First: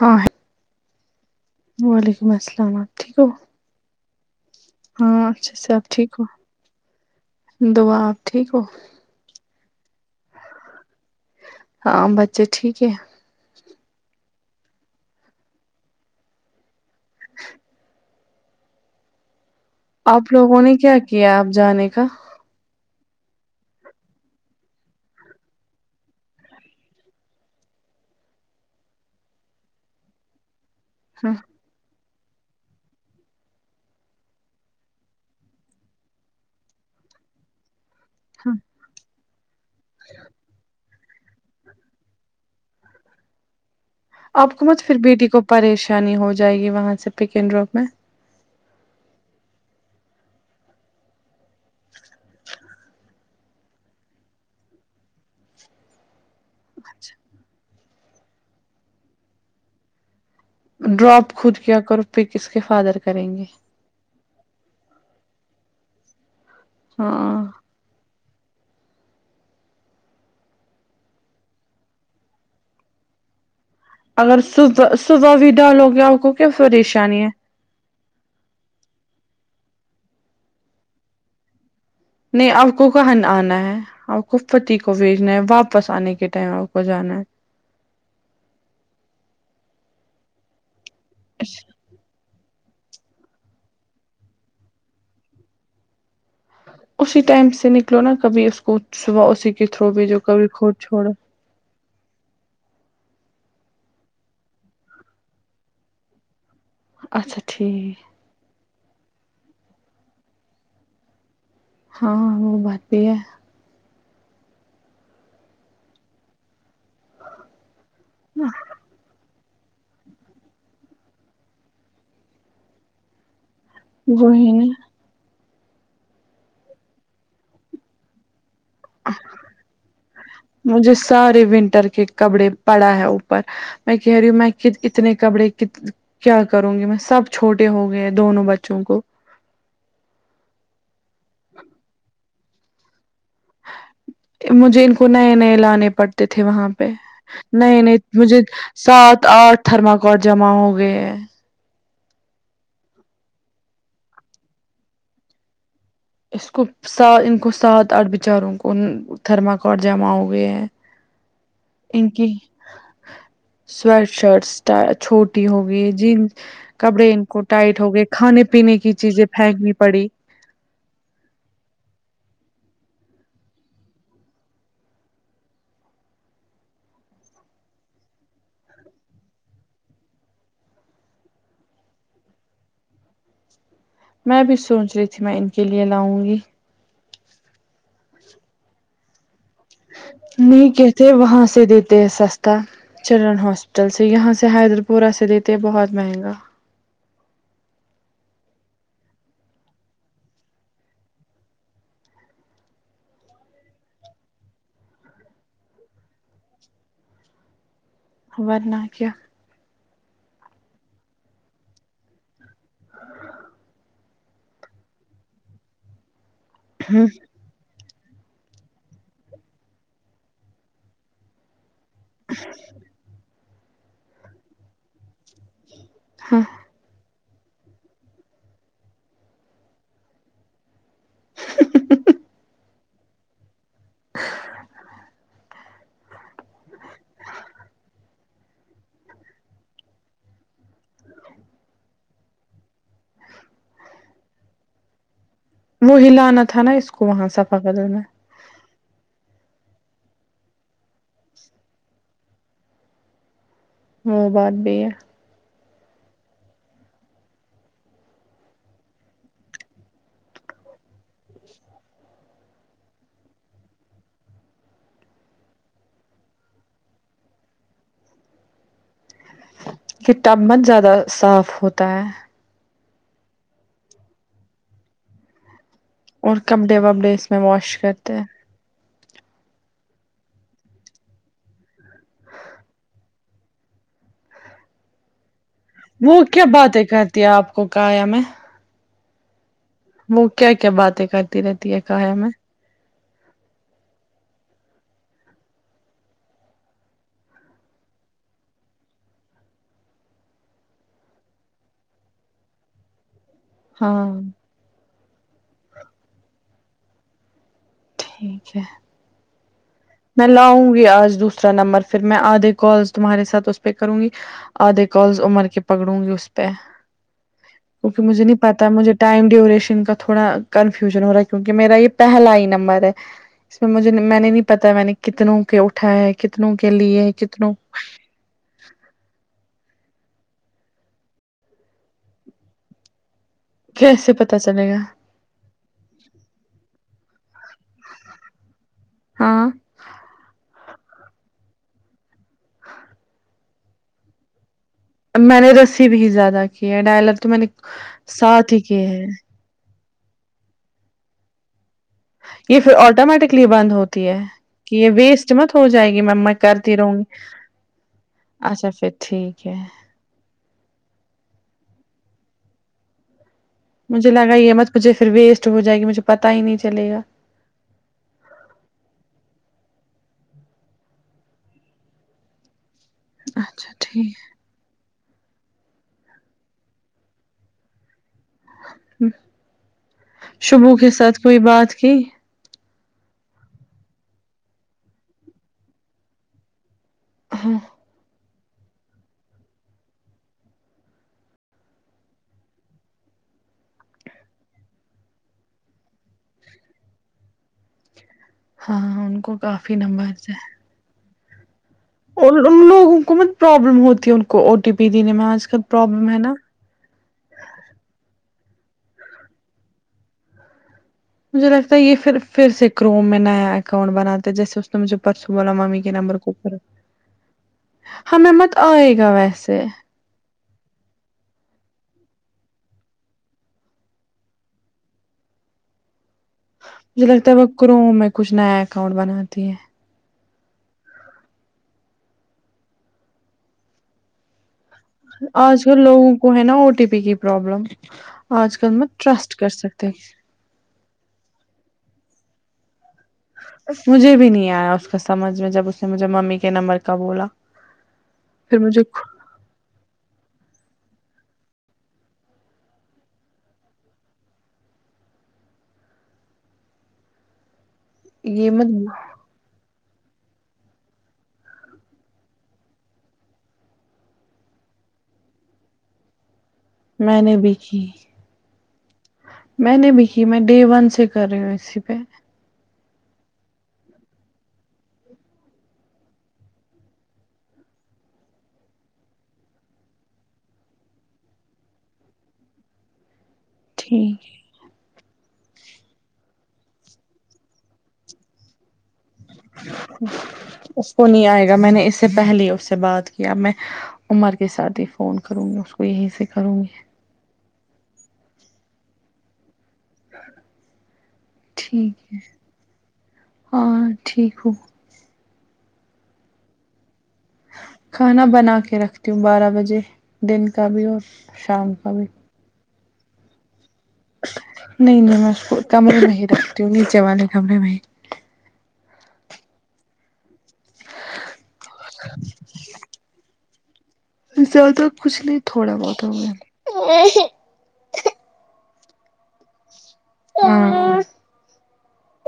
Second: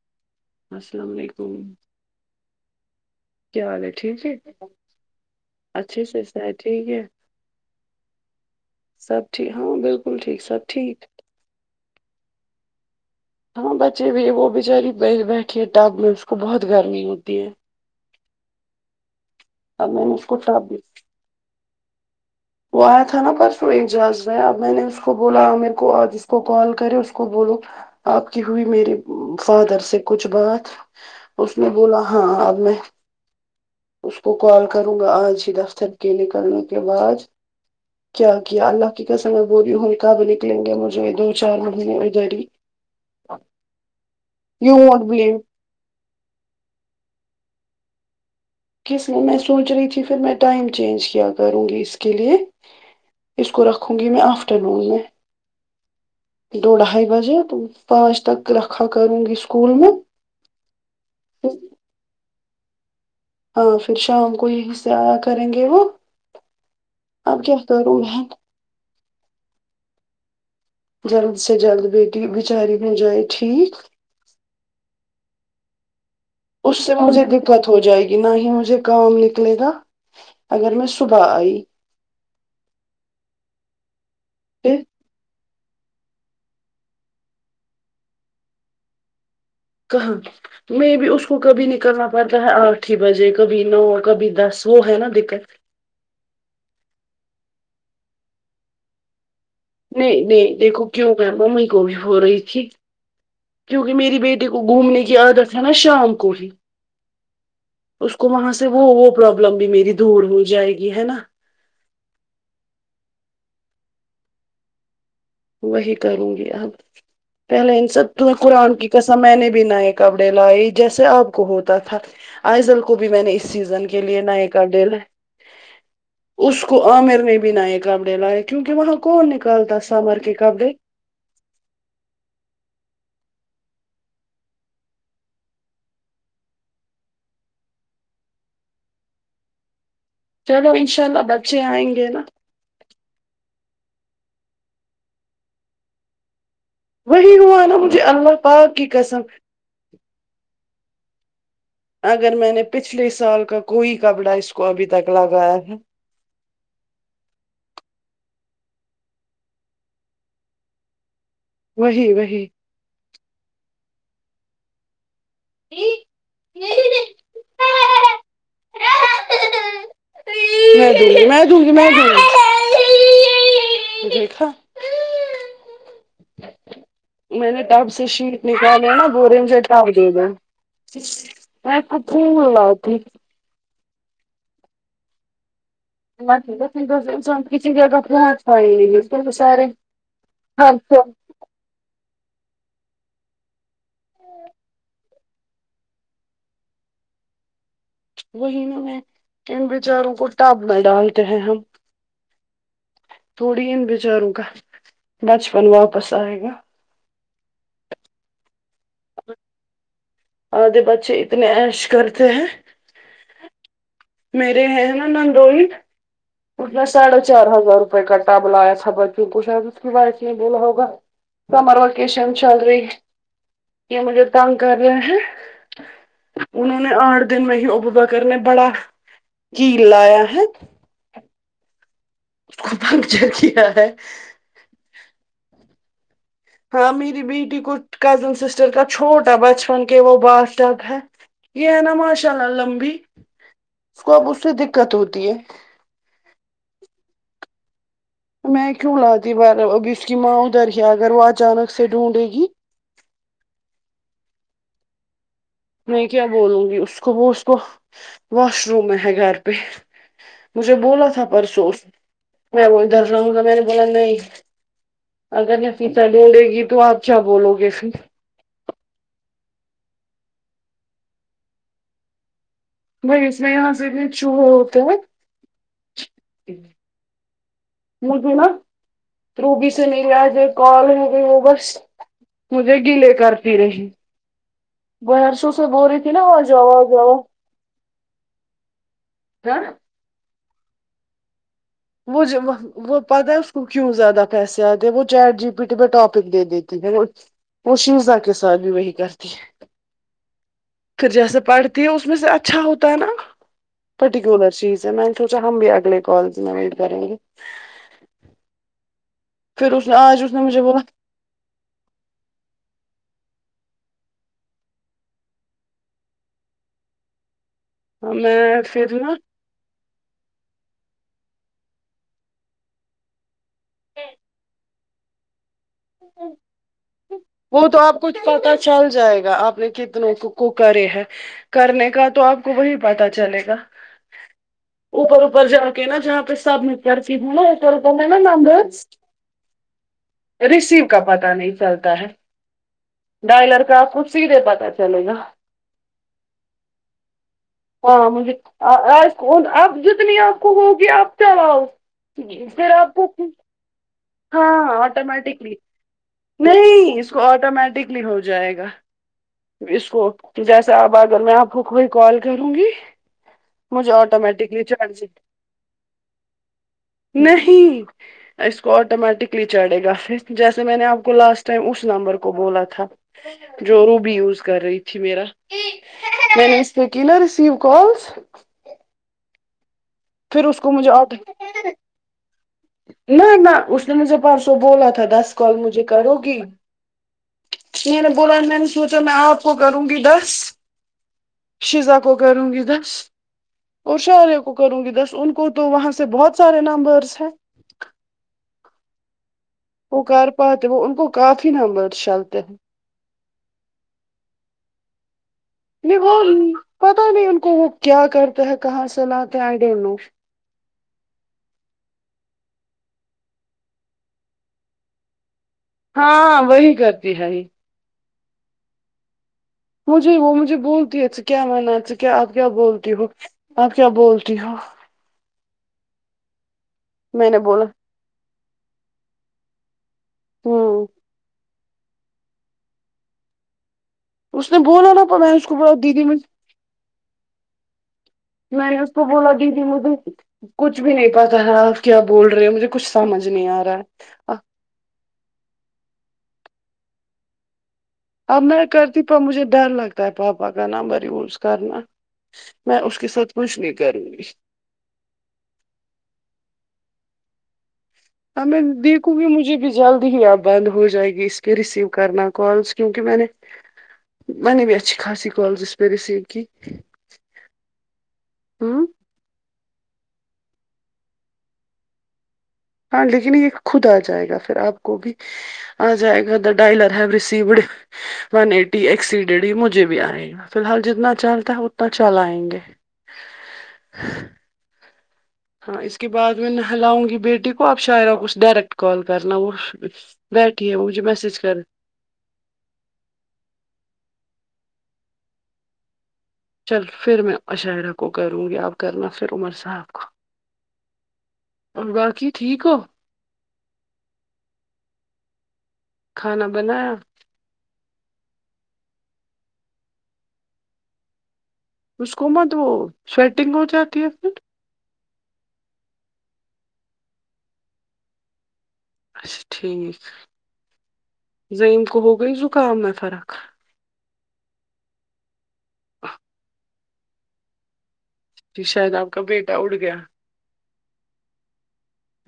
ہاں السلام علیکم وعلیکم السلام آپ ٹھیک ہو کیا حال ہے ٹھیک ہے ہاں اچھے سے آپ ٹھیک ہو صحت ٹھیک ہے دعا آپ ٹھیک ہو سب ٹھیک ہاں بالکل ٹھیک سب ٹھیک ہاں بچے ٹھیک ہے ہاں بچے بھی وہ بچاری بیٹھی ہے ٹپ میں اس کو بہت گرمی ہوتی ہے اب میں نے آپ اس کو لوگوں ٹب نے کیا کیا آپ جانے کا وہیا تھا نا پرسوں ایک جاز رہا اب میں نے اس کو بولا میرے کو جس کو کال کرے اس کو بولو آپ کی ہوئی میری فادر سے کچھ بات ہاں اس نے بولا ہاں اب میں اس کو کال کروں گا آج ہی دفتر کے نکلنے کے بعد کیا ہاں کیا اللہ کی کسم بوی ہووں کاب نکلیں گے مجھے جو دو چار مہینے دو ا آپ کو مت پھر بیٹی کو پریشانی ہو جائے گی وہاں سے پکن روگ میں کس میں سوچ رہی تھی پھر میں ٹائم چینج کیا کروں گی اس کے لیے اس کو رکھوں گی میں افٹر نون میں دو ڈھائی بجے تو پانچ تک رکھا کروں گی اسکول میں ڈراپ خود کیا کر پک اس کے فادر کریں گے ہاں پھر شام کو یہی سے کریں گے وہ ہاں ہاں [unintelligible] جلد سے جلد بیٹی بیچاری بھی جائے ٹھیک اگر صبح صبح بھی ڈالو گے آپ کو کیا اس سے پریشانی مجھے د ہے دقت ہو جائے گی نہ ہی مجھے کام نکلے گا اگر میں صبح آئی نہیں آپ کو کہاں آنا ہے آپ کو پتی پھر کو بھیجنا ہے واپس آنے کے ٹائم آپ کو کو جانا ہے کہاں میں بھی اس کو ہے کبھی نہیں کرنا مطلب آٹھ ہی بجے کبھی نو کبھی دس وہ ہے نا دقت اسی ٹائم سے نکلو نا کبھی اس کو صبح اسی کے تھرو بھیجو نہیں کبھی نہیں خود دیکھو چھوڑو کیوں میں ممی کو بھی ہو رہی تھی کیونکہ میری بیٹی کو گھومنے کی عادت ہے نا شام کو ہی اچھا ٹھیک اس کو وہاں سے وہ وہ پروابلم بھی میری دور ہو جائے گی ہے نا ہاں وہ بات بھی ہے وہی کروں گی اب پہلے ان سب قرآن کی قسم میں نے بھی نہ ایک کپڑے لائے جیسے آپ کو ہوتا تھا آئزل کو بھی میں نے اس سیزن کے لیے نئے وہی نا کپڑے لے اس کو عامر نے بھی نئے کپڑے لائے کیونکہ وہاں کون نکالتا عمر کے کپڑے جو سارے ونٹر کے کپڑے پڑا ہے اوپر میں کہہ رہی ہوں میں اتنے کپڑے کیا کروں گی میں سب چھوٹے ہو گئے دونوں بچوں کو چلو انشاء اللہ بچے آئیں گے نا مجھے ان کو نئے نئے لانے پڑتے تھے وہاں وہی ہوا نا نئے نئے اللہ مجھے پاک کی قسم سات اٹھ تھرما کارڈ جمع ہو گئے ہیں اگر میں نے پچھلے سال کا کوئی کپڑا اس کو ابھی تک لگایا تھا اس کو سات ان کو سات آٹھ بچاروں کو تھرما کارڈ جمع ہوگئے ہیں ان وہی کی وہی سویٹ شرٹس چھوٹی ہوگئی جینز کپڑے ان کو ٹائٹ ہو گئے کھانے پینے کی چیزیں پھینکنی پڑی [inaudible] میں نے ٹب سے شیٹ نکالیا نا بول رہے ہیں مجھے ٹب دے دو [inaudible] میں بھی سوچ رہی تھی میں ان کے لیے لاؤں گی [inaudible] سارے نہیں خرچ کہتے وہاں سے دیتے ہیں سستا تا چلڈرن ہاسپٹل سے یہاں سے حیدر پورہ سے دیتے ہیں بہت مہنگا وہی نہ ہے ان بیچاروں کو ٹپ میں ڈالتے ہیں ہم تھوڑی ان بیچاروں کا بچپن واپس آئے گا ورنہ کیا بچ [unintelligible] آدھے بچے اتنے عیش کرتے ہیں میرے ہیں نا نندوہی چار ہزار روپئے کا ٹب لایا تھا بچوں کو شاید اس کے وائف نے بولا ہوگا سمر وکیشن سمر وکیشن چل رہی یہ مجھے تنگ کر رہے ہیں انہوں نے اٹھ دن میں ہی ابو بکر نے بڑا کیل لایا ہے [inaudible] اس کو پنکچر کیا ہے ہاں میری بیٹی کو کزن سسٹر کا چھوٹا بچپن کے وہ بھات ٹب ہے یہ ہے نا ماشاء اللہ لمبی اس کو اب اس سے دقت ہوتی ہے وہی لانا تھا نا اس کو وہاں سفا کدل میں میں کیوں لاتی بار اب اس کی ماں ادھر ہی اگر وہ اچانک سے ڈھونڈے گی وہ بات بھی ہے میں کیا بولوں گی اس کو وہ اس کو واش روم میں ہے گھر پہ مجھے بولا تھا پرسو اس نے میں وہ ادھر لاؤں گا میں نے بولا نہیں اگر نفیسہ ڈھونڈے گی تو اپ کیا بولو گے پھر ٹب مت زیادہ صاف ہوتا ہے ب اس میں یہاں سے چ ہو تو اور کپڈے وپڑے اس میں واش کرتے ہیں وہی نا روبی سے میری اج ایک کال ہو گئی تو وہ بس مجھے گیلے کرتی رہی بر سو سو بوری تھی نا وہ کیا آجؤ باتیں آجؤ کرتی ہے آپ کو کایا میں ک وہ کیا کیا باتیں کرتی رہتی کاا وہ جو وہ پت ہے اس کو کیوں زیادہ پیسے آتے ہیں وہ چیٹ جی پی ٹی میں ٹاپک دے دیتی ہے وہ وہ شیزا کے ساتھ بھی وہی کرتی ہے پھر جیسے پڑھتی ہے اس میں سے اچھا ہوتا ہے نا ہاں پرٹیکولر چیز ہے میں نے سوچا ہم بھی اگلے کالز میں ویٹ کریں گے ٹھیک ہے پھر اس میں اس نے مجھے لاؤں گی بولا آج دوسر نمبر پھر میں آدھے کال تمہارے ساتھ اس پہ کروں گی آدھے کالز عمر کے پکڑوں گی اس پہ کیونکہ مجھے نہیں میں پتا مجھے پھر نا ٹائم ڈیوریشن کا تھوڑا کنفیوژن ہو رہا ہے کیونکہ میرا یہ پہلا ہی نمبر ہے اس میں مجھے میں نے تا میں نے کتنوں کے اٹھاائے ہے کتنوں کے لیے ہیں کتنوں کچھ پتا چل جائے گا آپ نے کتنوں کو کرے ہیں کرنے کا تو آپ کو وہی پت چلے گا کیسے پتا چلے گا اوپر اوپر جا نہ جہاں پہ سب م کر کے ہےا ایک تو ہے نا ممبر ہاں ریسیو کا پتتا نہیں چلتا ہے ہاں ڈائلر کا آپ کو سیدھے پتا چلے گا میں نے رسی بھی زیادہ کی ہے ڈائلر تو میں نے ہاں مجھے ساتھ ہی کیے ہیں آپ جوتنی آپ کو ہوگی آپ چلاؤ یہ پھر آپ کو آٹومیٹکلی بند ہوتا کہ ہاں یہ ویسٹ مت آٹومیٹکلی ہو جائے گی م میں کرتی رہوں نہیں گی اس کو آٹومیٹکلی ہو جائے گا اچھا پھر ٹھیک ہے اس کو جیسا اب اگر میں آپ کو کوئی کال کروں گی مجھے لگا یہ آٹومیٹکلی مت کجھے چارج پھر ویسٹ ہو جائے گی مجھے پتا ہی نہیں چل گا نہیں اس کو آٹومیٹکلی چڑھے گا پھر جیسے میں نے آپ کو لاسٹ ٹائم اس نمبر کو بولا تھا اچھا جورو ٹھیک کر رہی تھی میرا میں نے اس کو کی نا رسیو کالس ہ پھر اس کو شبو مجھے کے آٹ ساتھ کوئی بات کی نہیں نہ اس نے مجھے پرسوں بولا تھا دس کال مجھے کرو گی ہاں میں نے بولا میں نے سوچا میں آپ کو کروں گی دس شیزا کو کروں گی دس اور شارے کو کروں گی دس ان کو تو وہاں سے بہت سارے نمبرس ہیں ہاں ہاں ان کو کافی وہ کر نمبرس ہیں پاتے وہ ان کو کافی نبر اور لوگوں کو مت پرابلم ہوتی ہے ان کو او ٹی پی دینے میں آج کل نہیں پرابلم وہ ہے نا پتا نہیں ان کو وہ کیا کرتے ہیں کہاں سے لاتے ہیں آئی ڈونٹ نو مجھے لگتا ہے یہ پھر پھر سے کروم میں نیا اکاؤنٹ بناتے جیسے اس نے مجھے پرسوں بولا ممی نمبر کے ہاں اوپر وہی کرتی ہے یہ ہمیں مت آئے گا ویسے مجھے وہ مجھے بولتی ا کیا مانا کیا آپ کیا بولتی ہو آپ کیا بولتی ہو مجھے میں لگتا ہے نے وہ بولا کروم میں کچھ نیا اکاؤنٹ بناتی ہے ہاں اس نے بولا نا میں اس کو آج بولا کل دیدی لوگوں کو مجھے ہے نا او ٹی پی کی پروابلم میں نے اس کو بولا کی کہ مجھے کچھ بھی نہیں پتا تھا آپ کیا بول رہے ہو مجھے کچھ سمجھ نہیں آ رہا ہے مجھے بھی نہیں آیا اس کا سمجھ میں جب اس نے مجھے ممی کے نمبر کا بولا اب پھر میں مجھے کرتی پر مجھے ڈر لگ تا پاپا کا نام مریوز کرنا میں اس کے ساتھ کچھ نہیں کروں گی ا یہ میں مت د کو بھی مجے بھی جلدی ہی اب بند ہو جائے گی اس پہ ریسیو کرنا کالس کیونکہ میں نے ونے بھی میں اچھی خاصال جس پ رسسیو کی میں نے بھی کی ہوں میں نے بھی کی میں ڈے ون سے کر رہی ہوں اسی پہ ہاں لیکن یہ خود آ جائے گا پھر آپ کو بھی آ جائے گا ادر ڈائلر ہے بسی بڑ ون ایٹی ایک س ڈی ڈی مجھے بھی آے گا فی الحال جتنا چلتا ہے اتنا چل آئیں گے ٹھیک ہے ہاں اس کے بعد میں نہلاؤں گی بیٹی کو اب شاعرا کچھ ڈائریکٹ کال کرنا وہ [unintelligible] بیٹھی ہے وہ اس مجھے کو نہیں میسج آئے گا کر میں نے اس سے پہل اس سے بات کیا میں عمر کے ساتھ ہی فون کروں گی اس کو یہی سے کروں گی چل پھر میں عشاعرہ کو کروں گی اب کرنا پھر عمر صاحب کو اور ٹھیک ہے باقی ٹھیک ہو ہاں ٹھیک ہو کھانا بنایا [unintelligible] کھانا بنا کے رکھتی ہوں بارہ بجے دن کا بھی اور شام کا بھی اسکومت وہ سویٹنگ ہو جاتی ہے پھر نہیں نہیں میں اس کو کمرے میں رکھتی ہوں نیچے والے کمرے میں اچھا ٹھیک زم کہو گئی زکام میںہ فرق زیادہ کچھ نہیں تھوڑا بہت ہو گیا شاید آپ کا بیٹا اڑ گیا ہاں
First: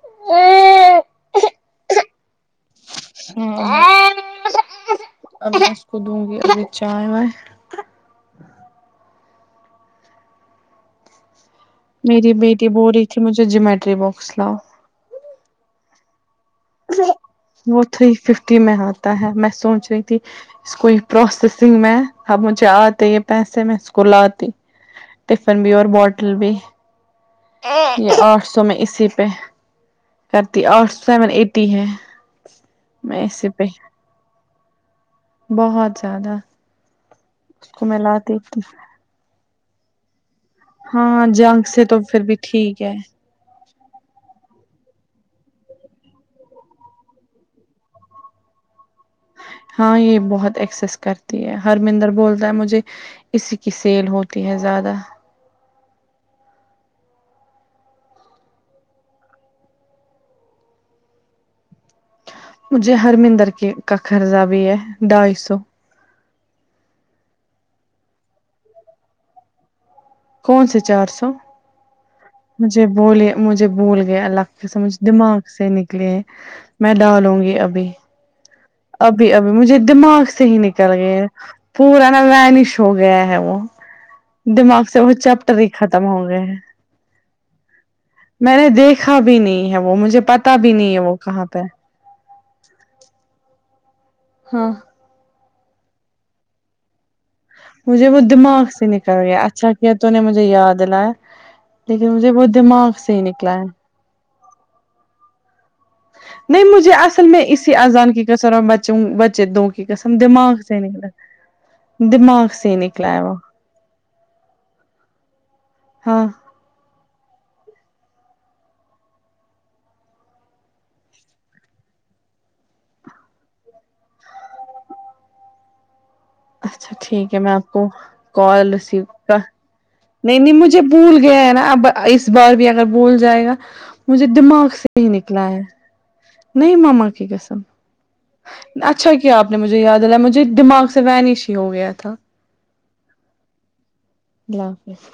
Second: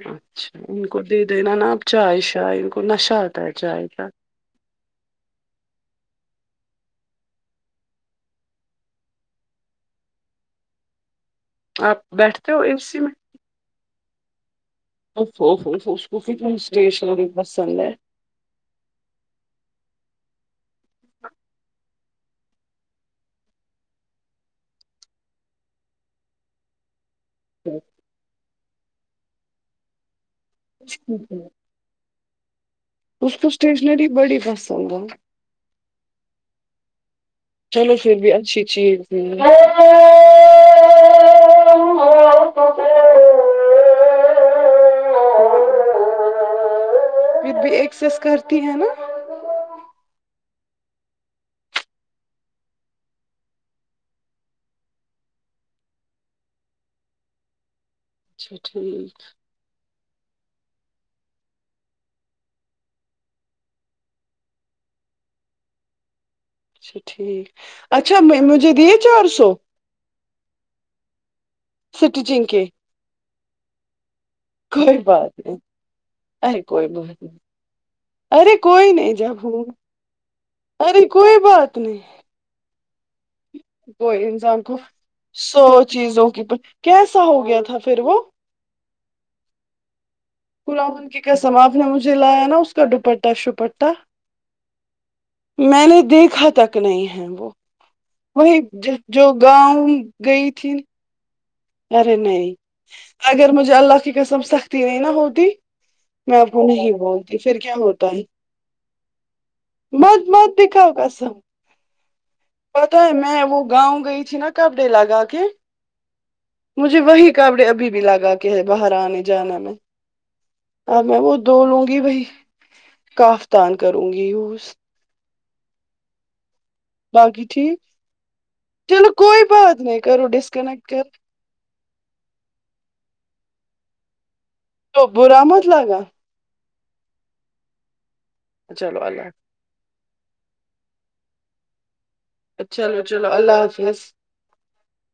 اچھا ان کو دے دینا نا آب چائے شائے ان کو نش ہ اب اس کو دوں گی ابھی چائے وائے آپ میری بیٹھتے ہو بیٹی اے بول سی رہی میں تھی مجھے جیومیٹری باکس لا ا ف اس کوف ت اسٹیشن پسند ہے [unintelligible] کی میں آتا ہے میں سوچ رہی تھی اس کو پروسیسنگ میں اب مجھے آتے یہ پیسے میں اس کو لاتی ٹفن بھی اور بوٹل بھی یہ آٹھ سو میں اسی پہ کرتی آٹھ سیون ایٹی ہے میں ایسے پہ ری بڑی پسند ہے بہت زیادہ اس کو میں لات ج ہاں جنگ سے تو پھر بھی ٹھیک ہے یہ بھی ایکسس کرتی ہیں نا ہاں یہ بہت ایکسس کرتی ہے ہرمندر بولتا ہے مجھے اسی کی سیل ہوتی ہے زیادہ اچھا ٹھیک مجھے ہرمندر کے کا قرضہ بھی ہے ڈھائی سو اچھا ٹھیک اچھا مجھے دیے چار سو کون سے چار سو سٹی جنک مجھے بولے مجھے بول گیا اللہ کے سمجھ کوئی بات دماغ نہیں سے نکلے ارے کوئی میں بات نہیں ڈالالوں گی ابھی ارے کوئی نہیں ابھی جب ابھی ہوں مجھے دماغ سے ہی نکل ارے گئے کوئی بات پورا نہیں ن لانش ہو گیا ہے وہ کوئی انسان کو دماغ سے وہ چیپٹر سو ہی ختم ہو چیزوں گئے کی ہیں کیسا ہو گیا تھا پھر وہ میں نے دیکھا بھی نہیں ہے وہ مجھے پتا ک بھی نہیں ہے وہ منکی کا کہاں پہ سماپنا مجھے لایا نا اس کا دپٹا سپٹٹا ہاں میں نے دیکھا تک نہیں ہے وہ مجھے وہ وہی دماغ سے جو گاؤں گئی تھی نہ ارے نہیں اگر ہے مجھے اللہ کی قسم سختی نہیں ن ہوتی میں آپ نہیں کو مجھے اصل بولتی میں پھر کیا اسی اذان کی کثر بچے دووں مز مز دکھ قسم دماغ سے پتاہ ہے میں وہ گاؤں گئی تھی نا کپڑے لگا کے ہاں مجھے وہی کاپڑے ابھی بھی لگا کے ہے باہر آنے جانے میں اب میں وہ دو لوں گی بھائی کافتان کروں گی یز اچھا ٹھیک ہے میں آپ کو کال ریسیو چلو کر کوئی بات کرو نہیں نہیں مجھے ڈسکنیکٹ کر بھول گیا ہے نا اب اس بار بھی اگر بول جائے گا مجھے دماغ سے ہی تو برا نکلا ہے مت لگا نہیں مما کی گسم چلو اچھا کیا اللہ آپ نے مجھے یاد دلایا مجھے دماغ سے وینش ہی ہو گیا تھا چلو چلو اللہ حافظ اللہ حافظ